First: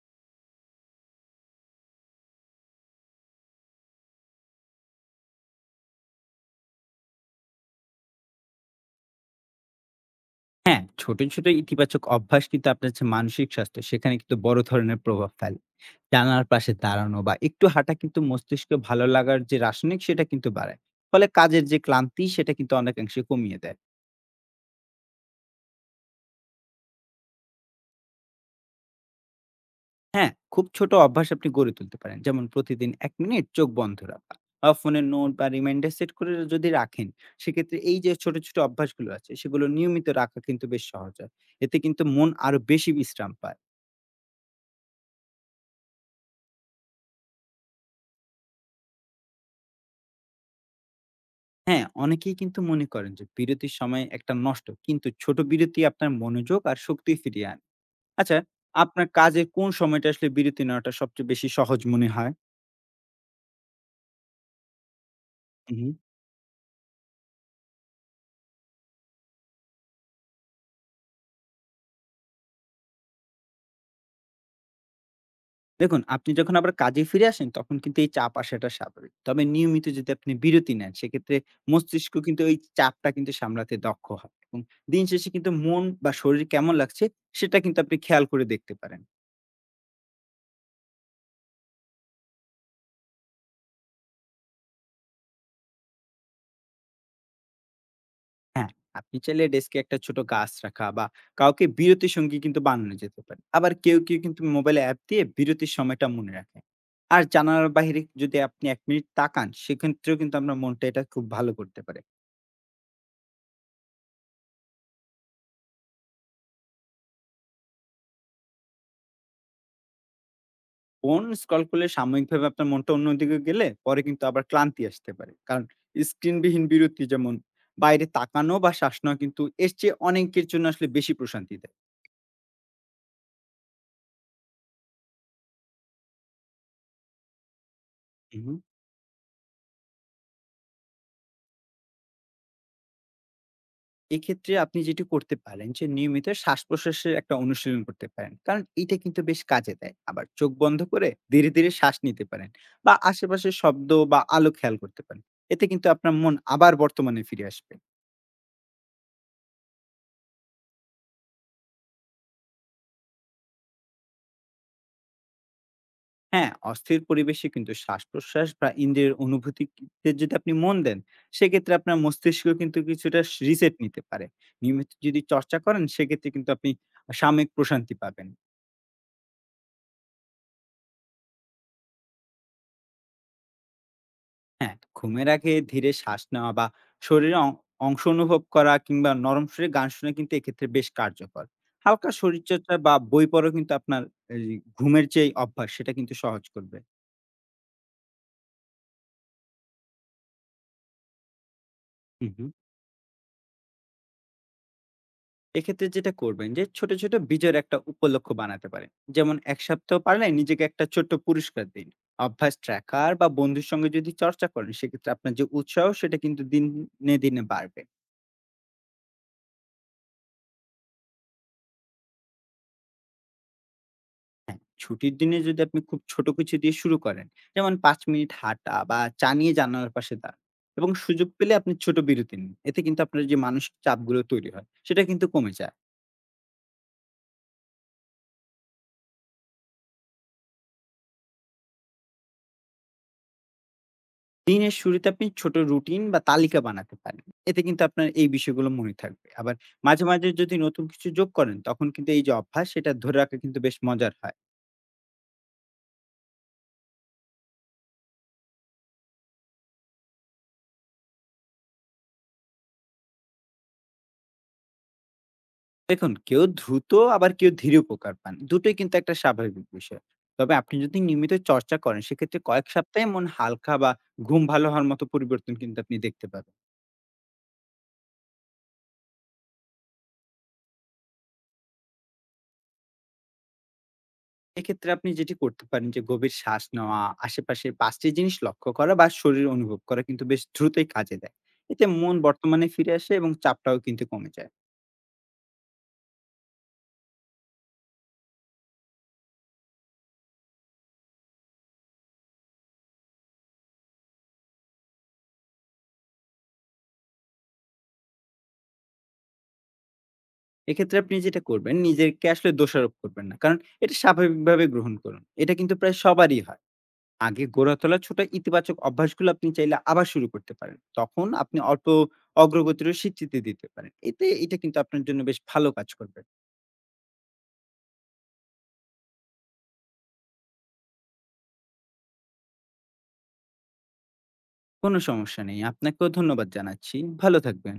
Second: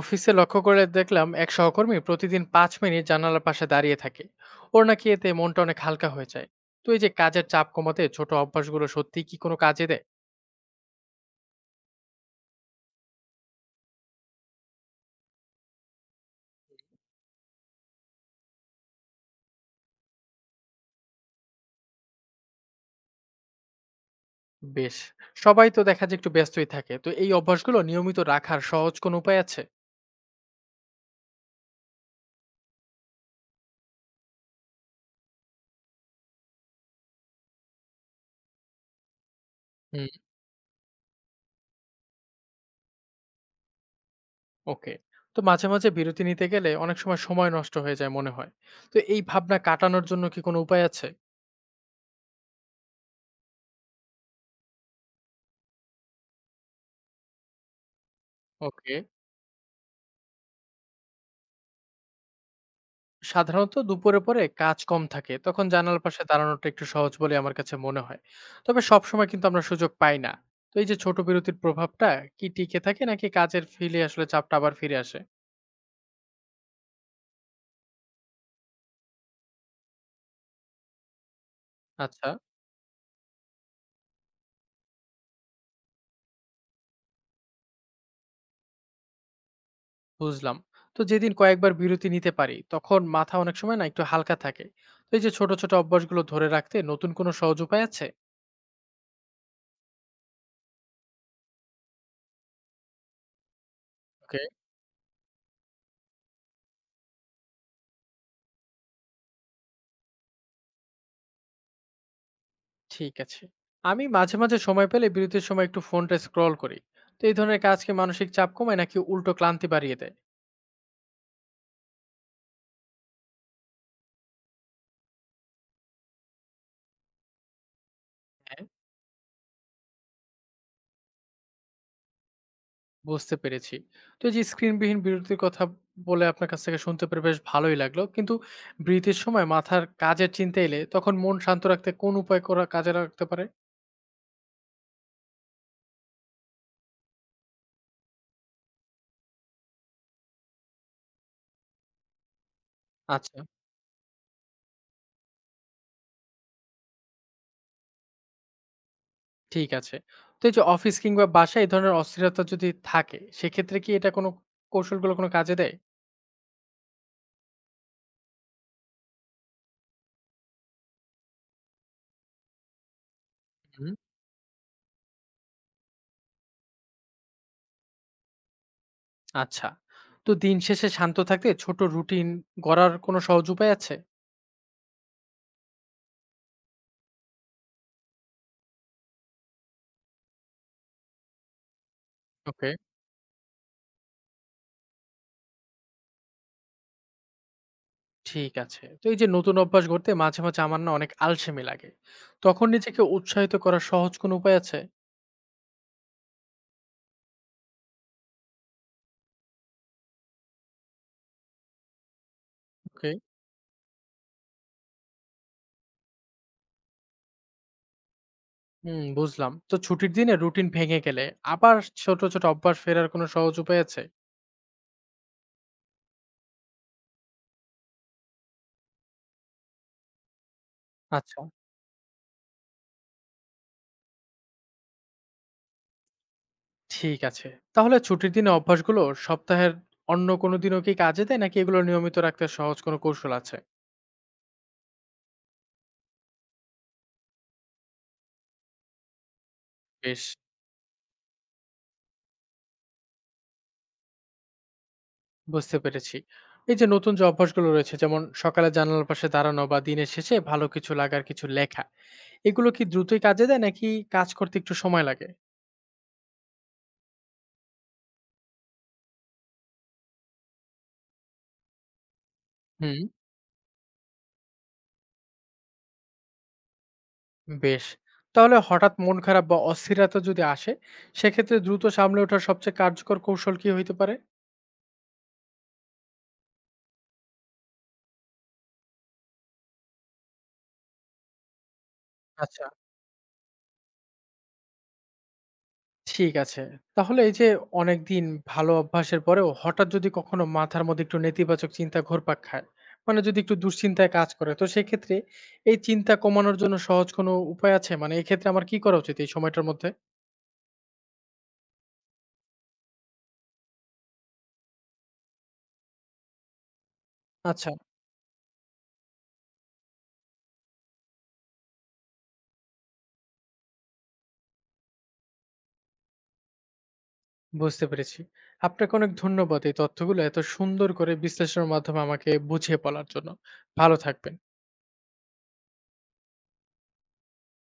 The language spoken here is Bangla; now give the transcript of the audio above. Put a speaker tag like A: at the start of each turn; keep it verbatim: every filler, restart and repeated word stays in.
A: অফিসে লক্ষ্য করে দেখলাম এক সহকর্মী প্রতিদিন পাঁচ মিনিট জানালার পাশে দাঁড়িয়ে থাকে। ওর নাকি এতে মনটা অনেক হালকা হয়ে যায়। তো এই যে কাজের চাপ কমাতে ছোট অভ্যাসগুলো সত্যি কি কোনো কাজে দেয়?
B: হ্যাঁ, ছোট, ছোট ইতিবাচক অভ্যাস কিন্তু আপনার যে মানসিক স্বাস্থ্য সেখানে কিন্তু বড় ধরনের প্রভাব ফেলে। জানালার পাশে দাঁড়ানো বা একটু হাঁটা কিন্তু মস্তিষ্কে ভালো লাগার যে রাসায়নিক সেটা কিন্তু বাড়ায়। ফলে কাজের যে ক্লান্তি সেটা কিন্তু অনেকাংশে কমিয়ে দেয়।
A: বেশ। সবাই তো দেখা যায় একটু ব্যস্তই থাকে, তো এই অভ্যাসগুলো নিয়মিত রাখার সহজ কোনো উপায় আছে?
B: হ্যাঁ, খুব ছোট অভ্যাস আপনি গড়ে তুলতে পারেন। যেমন প্রতিদিন এক মিনিট চোখ বন্ধ রাখা বা ফোনে নোট বা রিমাইন্ডার সেট করে যদি রাখেন, সেক্ষেত্রে এই যে ছোট, ছোট অভ্যাসগুলো আছে সেগুলো
A: হুম।
B: নিয়মিত রাখা কিন্তু বেশ সহজ হয়। এতে কিন্তু মন আরো বেশি বিশ্রাম পায়।
A: ওকে। তো মাঝে মাঝে বিরতি নিতে গেলে অনেক সময় সময় নষ্ট হয়ে যায় মনে হয়, তো এই ভাবনা কাটানোর জন্য কি কোনো উপায় আছে?
B: হ্যাঁ, অনেকেই কিন্তু মনে করেন যে বিরতির সময় একটা নষ্ট, কিন্তু ছোট বিরতি আপনার মনোযোগ আর শক্তি ফিরিয়ে আনে। আচ্ছা,
A: ওকে।
B: আপনার কাজে কোন সময়টা আসলে বিরতি নেওয়াটা সবচেয়ে বেশি সহজ মনে হয়?
A: সাধারণত দুপুরের পরে কাজ কম থাকে, তখন
B: হুম, হুম।
A: জানালার পাশে দাঁড়ানোটা একটু সহজ বলে আমার কাছে মনে হয়। তবে সবসময় কিন্তু আমরা সুযোগ পাই না। তো এই যে ছোট বিরতির প্রভাবটা কি টিকে থাকে নাকি কাজের ফিরে আসলে চাপটা আবার ফিরে আসে?
B: দেখুন, আপনি যখন আবার কাজে ফিরে আসেন, তখন কিন্তু এই চাপ আসাটা স্বাভাবিক। তবে নিয়মিত যদি আপনি বিরতি নেন, সেক্ষেত্রে মস্তিষ্ক
A: আচ্ছা।
B: কিন্তু এই চাপটা কিন্তু সামলাতে দক্ষ হয় এবং দিন শেষে কিন্তু মন বা শরীর কেমন লাগছে, সেটা কিন্তু আপনি খেয়াল করে দেখতে পারেন।
A: বুঝলাম। তো যেদিন কয়েকবার বিরতি নিতে পারি তখন মাথা অনেক সময় না একটু হালকা থাকে, তো এই যে ছোট ছোট অভ্যাসগুলো ধরে রাখতে নতুন কোনো সহজ উপায় আছে?
B: হ্যাঁ, আপনি চাইলে ডেস্কে একটা ছোট গাছ রাখা বা কাউকে বিরতির সঙ্গী কিন্তু বানানো যেতে পারে। আবার কেউ, কেউ
A: ওকে।
B: কিন্তু মোবাইলে অ্যাপ দিয়ে বিরতির সময়টা মনে রাখে। আর জানালার বাহিরে যদি আপনি এক মিনিট তাকান, সেক্ষেত্রেও কিন্তু আপনার মনটা এটা খুব ভালো করতে পারে।
A: ঠিক আছে। আমি মাঝে মাঝে সময় পেলে বিরতির সময় একটু ফোনটা স্ক্রল করি, তো এই ধরনের কাজ কি মানসিক চাপ কমায় নাকি উল্টো ক্লান্তি বাড়িয়ে দেয়?
B: ফোন স্ক্রল করলে সাময়িকভাবে আপনার মনটা অন্যদিকে গেলে পরে কিন্তু আবার ক্লান্তি আসতে পারে। কারণ স্ক্রিনবিহীন বিরতি যেমন বাইরে তাকানো
A: হ্যাঁ,
B: বা শ্বাস নেওয়া কিন্তু এর চেয়ে অনেকের জন্য আসলে বেশি প্রশান্তি দেয়।
A: বুঝতে পেরেছি। তো এই যে স্ক্রিনবিহীন বিরতির কথা বলে আপনার কাছ থেকে শুনতে পেরে বেশ ভালোই লাগলো। কিন্তু
B: হুম।
A: বিরতির সময় মাথার কাজের চিন্তা এলে তখন মন শান্ত রাখতে কোন উপায় করা কাজে লাগতে পারে?
B: এক্ষেত্রে আপনি যেটি করতে পারেন যে নিয়মিত শ্বাস-প্রশ্বাসের একটা অনুশীলন করতে পারেন। কারণ এটা কিন্তু বেশ কাজে দেয়। আবার চোখ বন্ধ করে ধীরে, ধীরে শ্বাস নিতে পারেন বা
A: আচ্ছা,
B: আশেপাশের শব্দ বা আলো খেয়াল করতে পারেন। এতে কিন্তু আপনার মন আবার বর্তমানে ফিরে আসবে।
A: ঠিক আছে। তো এই যে অফিস কিংবা বাসায় এই ধরনের অস্থিরতা যদি থাকে সেক্ষেত্রে কি এটা কোনো কৌশলগুলো কোনো কাজে দেয়?
B: হ্যাঁ, অস্থির পরিবেশে কিন্তু শ্বাস-প্রশ্বাস বা ইন্দ্রিয়ের অনুভূতিতে যদি আপনি মন দেন, সেক্ষেত্রে আপনার মস্তিষ্ক কিন্তু কিছুটা রিসেট
A: হুম,
B: নিতে পারে। নিয়মিত যদি চর্চা করেন সেক্ষেত্রে কিন্তু আপনি সাময়িক প্রশান্তি পাবেন।
A: আচ্ছা। তো দিন শেষে শান্ত থাকতে ছোট রুটিন গড়ার কোনো সহজ উপায় আছে?
B: হ্যাঁ, ঘুমের আগে ধীরে শ্বাস নেওয়া বা শরীরে অং অংশ অনুভব করা কিংবা নরম সুরে গান শোনা কিন্তু এক্ষেত্রে বেশ কার্যকর। হালকা
A: ওকে।
B: শরীরচর্চা বা বই পড়াও কিন্তু আপনার এই ঘুমের যে অভ্যাস সেটা কিন্তু সহজ করবে।
A: ঠিক আছে। তো এই যে নতুন অভ্যাস গড়তে মাঝে, মাঝে আমার না অনেক আলসেমি লাগে।
B: হুম, হুম।
A: তখন নিজেকে উৎসাহিত করার সহজ কোনো উপায় আছে?
B: এক্ষেত্রে যেটা করবেন যে ছোট, ছোট বিজয়ের একটা উপলক্ষ্য বানাতে পারেন। যেমন এক সপ্তাহ পারলে নিজেকে একটা ছোট্ট পুরস্কার দিন। অভ্যাস
A: ওকে।
B: ট্র্যাকার বা বন্ধুর সঙ্গে যদি চর্চা করেন সেক্ষেত্রে আপনার যে উৎসাহ সেটা কিন্তু দিন নে দিনে বাড়বে।
A: হুম, বুঝলাম। তো ছুটির দিনে রুটিন ভেঙে গেলে আবার ছোট, ছোট অভ্যাস ফেরার কোনো সহজ উপায় আছে?
B: ছুটির দিনে যদি আপনি খুব ছোট কিছু দিয়ে শুরু করেন, যেমন পাঁচ মিনিট হাঁটা বা চা নিয়ে জানালার পাশে দাঁড়ান এবং সুযোগ
A: আচ্ছা।
B: পেলে আপনি ছোট বিরতি নিন। এতে কিন্তু আপনার যে মানসিক চাপগুলো তৈরি হয়, সেটা কিন্তু কমে যায়।
A: ঠিক আছে। তাহলে ছুটির দিনে অভ্যাসগুলো সপ্তাহের অন্য কোনো দিনও কি কাজে দেয় নাকি এগুলো নিয়মিত রাখতে সহজ কোনো কৌশল আছে?
B: দিনের শুরুতে আপনি ছোট রুটিন বা তালিকা বানাতে পারেন। এতে কিন্তু আপনার এই বিষয়গুলো মনে থাকবে। আবার মাঝে,
A: বেশ।
B: মাঝে যদি নতুন কিছু যোগ করেন, তখন কিন্তু এই যে অভ্যাস, সেটা ধরে রাখা কিন্তু বেশ মজার হয়।
A: বুঝতে পেরেছি। এই যে নতুন যে অভ্যাসগুলো রয়েছে যেমন সকালে জানালার পাশে দাঁড়ানো বা দিনের শেষে ভালো কিছু লাগার কিছু লেখা, এগুলো কি দ্রুতই কাজে দেয় নাকি কাজ করতে একটু সময় লাগে?
B: দেখুন, কেউ দ্রুত আবার কেউ ধীরে উপকার পান। দুটোই কিন্তু একটা স্বাভাবিক বিষয়। তবে আপনি যদি নিয়মিত চর্চা করেন সেক্ষেত্রে কয়েক
A: হুম।
B: সপ্তাহে মন হালকা বা ঘুম ভালো হওয়ার মতো পরিবর্তন কিন্তু আপনি দেখতে পাবেন।
A: বেশ। তাহলে হঠাৎ মন খারাপ বা অস্থিরতা যদি আসে, সেক্ষেত্রে দ্রুত সামলে ওঠার সবচেয়ে কার্যকর কৌশল কি হইতে পারে?
B: এক্ষেত্রে আপনি যেটি করতে পারেন যে গভীর শ্বাস নেওয়া, আশেপাশের পাঁচ টি জিনিস লক্ষ্য করা বা শরীর অনুভব করা কিন্তু বেশ দ্রুতই কাজে দেয়। এতে মন
A: আচ্ছা।
B: বর্তমানে ফিরে আসে এবং চাপটাও কিন্তু কমে যায়।
A: ঠিক আছে। তাহলে এই যে অনেকদিন ভালো অভ্যাসের পরেও হঠাৎ যদি কখনো মাথার মধ্যে একটু নেতিবাচক চিন্তা ঘুরপাক খায়, মানে যদি একটু দুশ্চিন্তায় কাজ করে, তো সেক্ষেত্রে এই চিন্তা কমানোর জন্য সহজ কোনো উপায় আছে? মানে এক্ষেত্রে আমার কি করা উচিত এই সময়টার মধ্যে?
B: এক্ষেত্রে আপনি যেটা করবেন নিজেকে আসলে দোষারোপ করবেন না। কারণ এটা স্বাভাবিকভাবে গ্রহণ করুন। এটা কিন্তু প্রায় সবারই হয়। আগে
A: আচ্ছা।
B: গড়ে তোলা ছোট ইতিবাচক অভ্যাসগুলো আপনি চাইলে আবার শুরু করতে পারেন। তখন আপনি অল্প অগ্রগতিরও স্বীকৃতি দিতে পারেন। এতে এটা কিন্তু আপনার জন্য বেশ ভালো কাজ করবে।
A: বুঝতে পেরেছি। আপনাকে অনেক ধন্যবাদ এই তথ্যগুলো এত সুন্দর করে বিশ্লেষণের মাধ্যমে আমাকে বুঝিয়ে বলার জন্য। ভালো থাকবেন।
B: কোনো সমস্যা নেই। আপনাকেও ধন্যবাদ জানাচ্ছি। ভালো থাকবেন।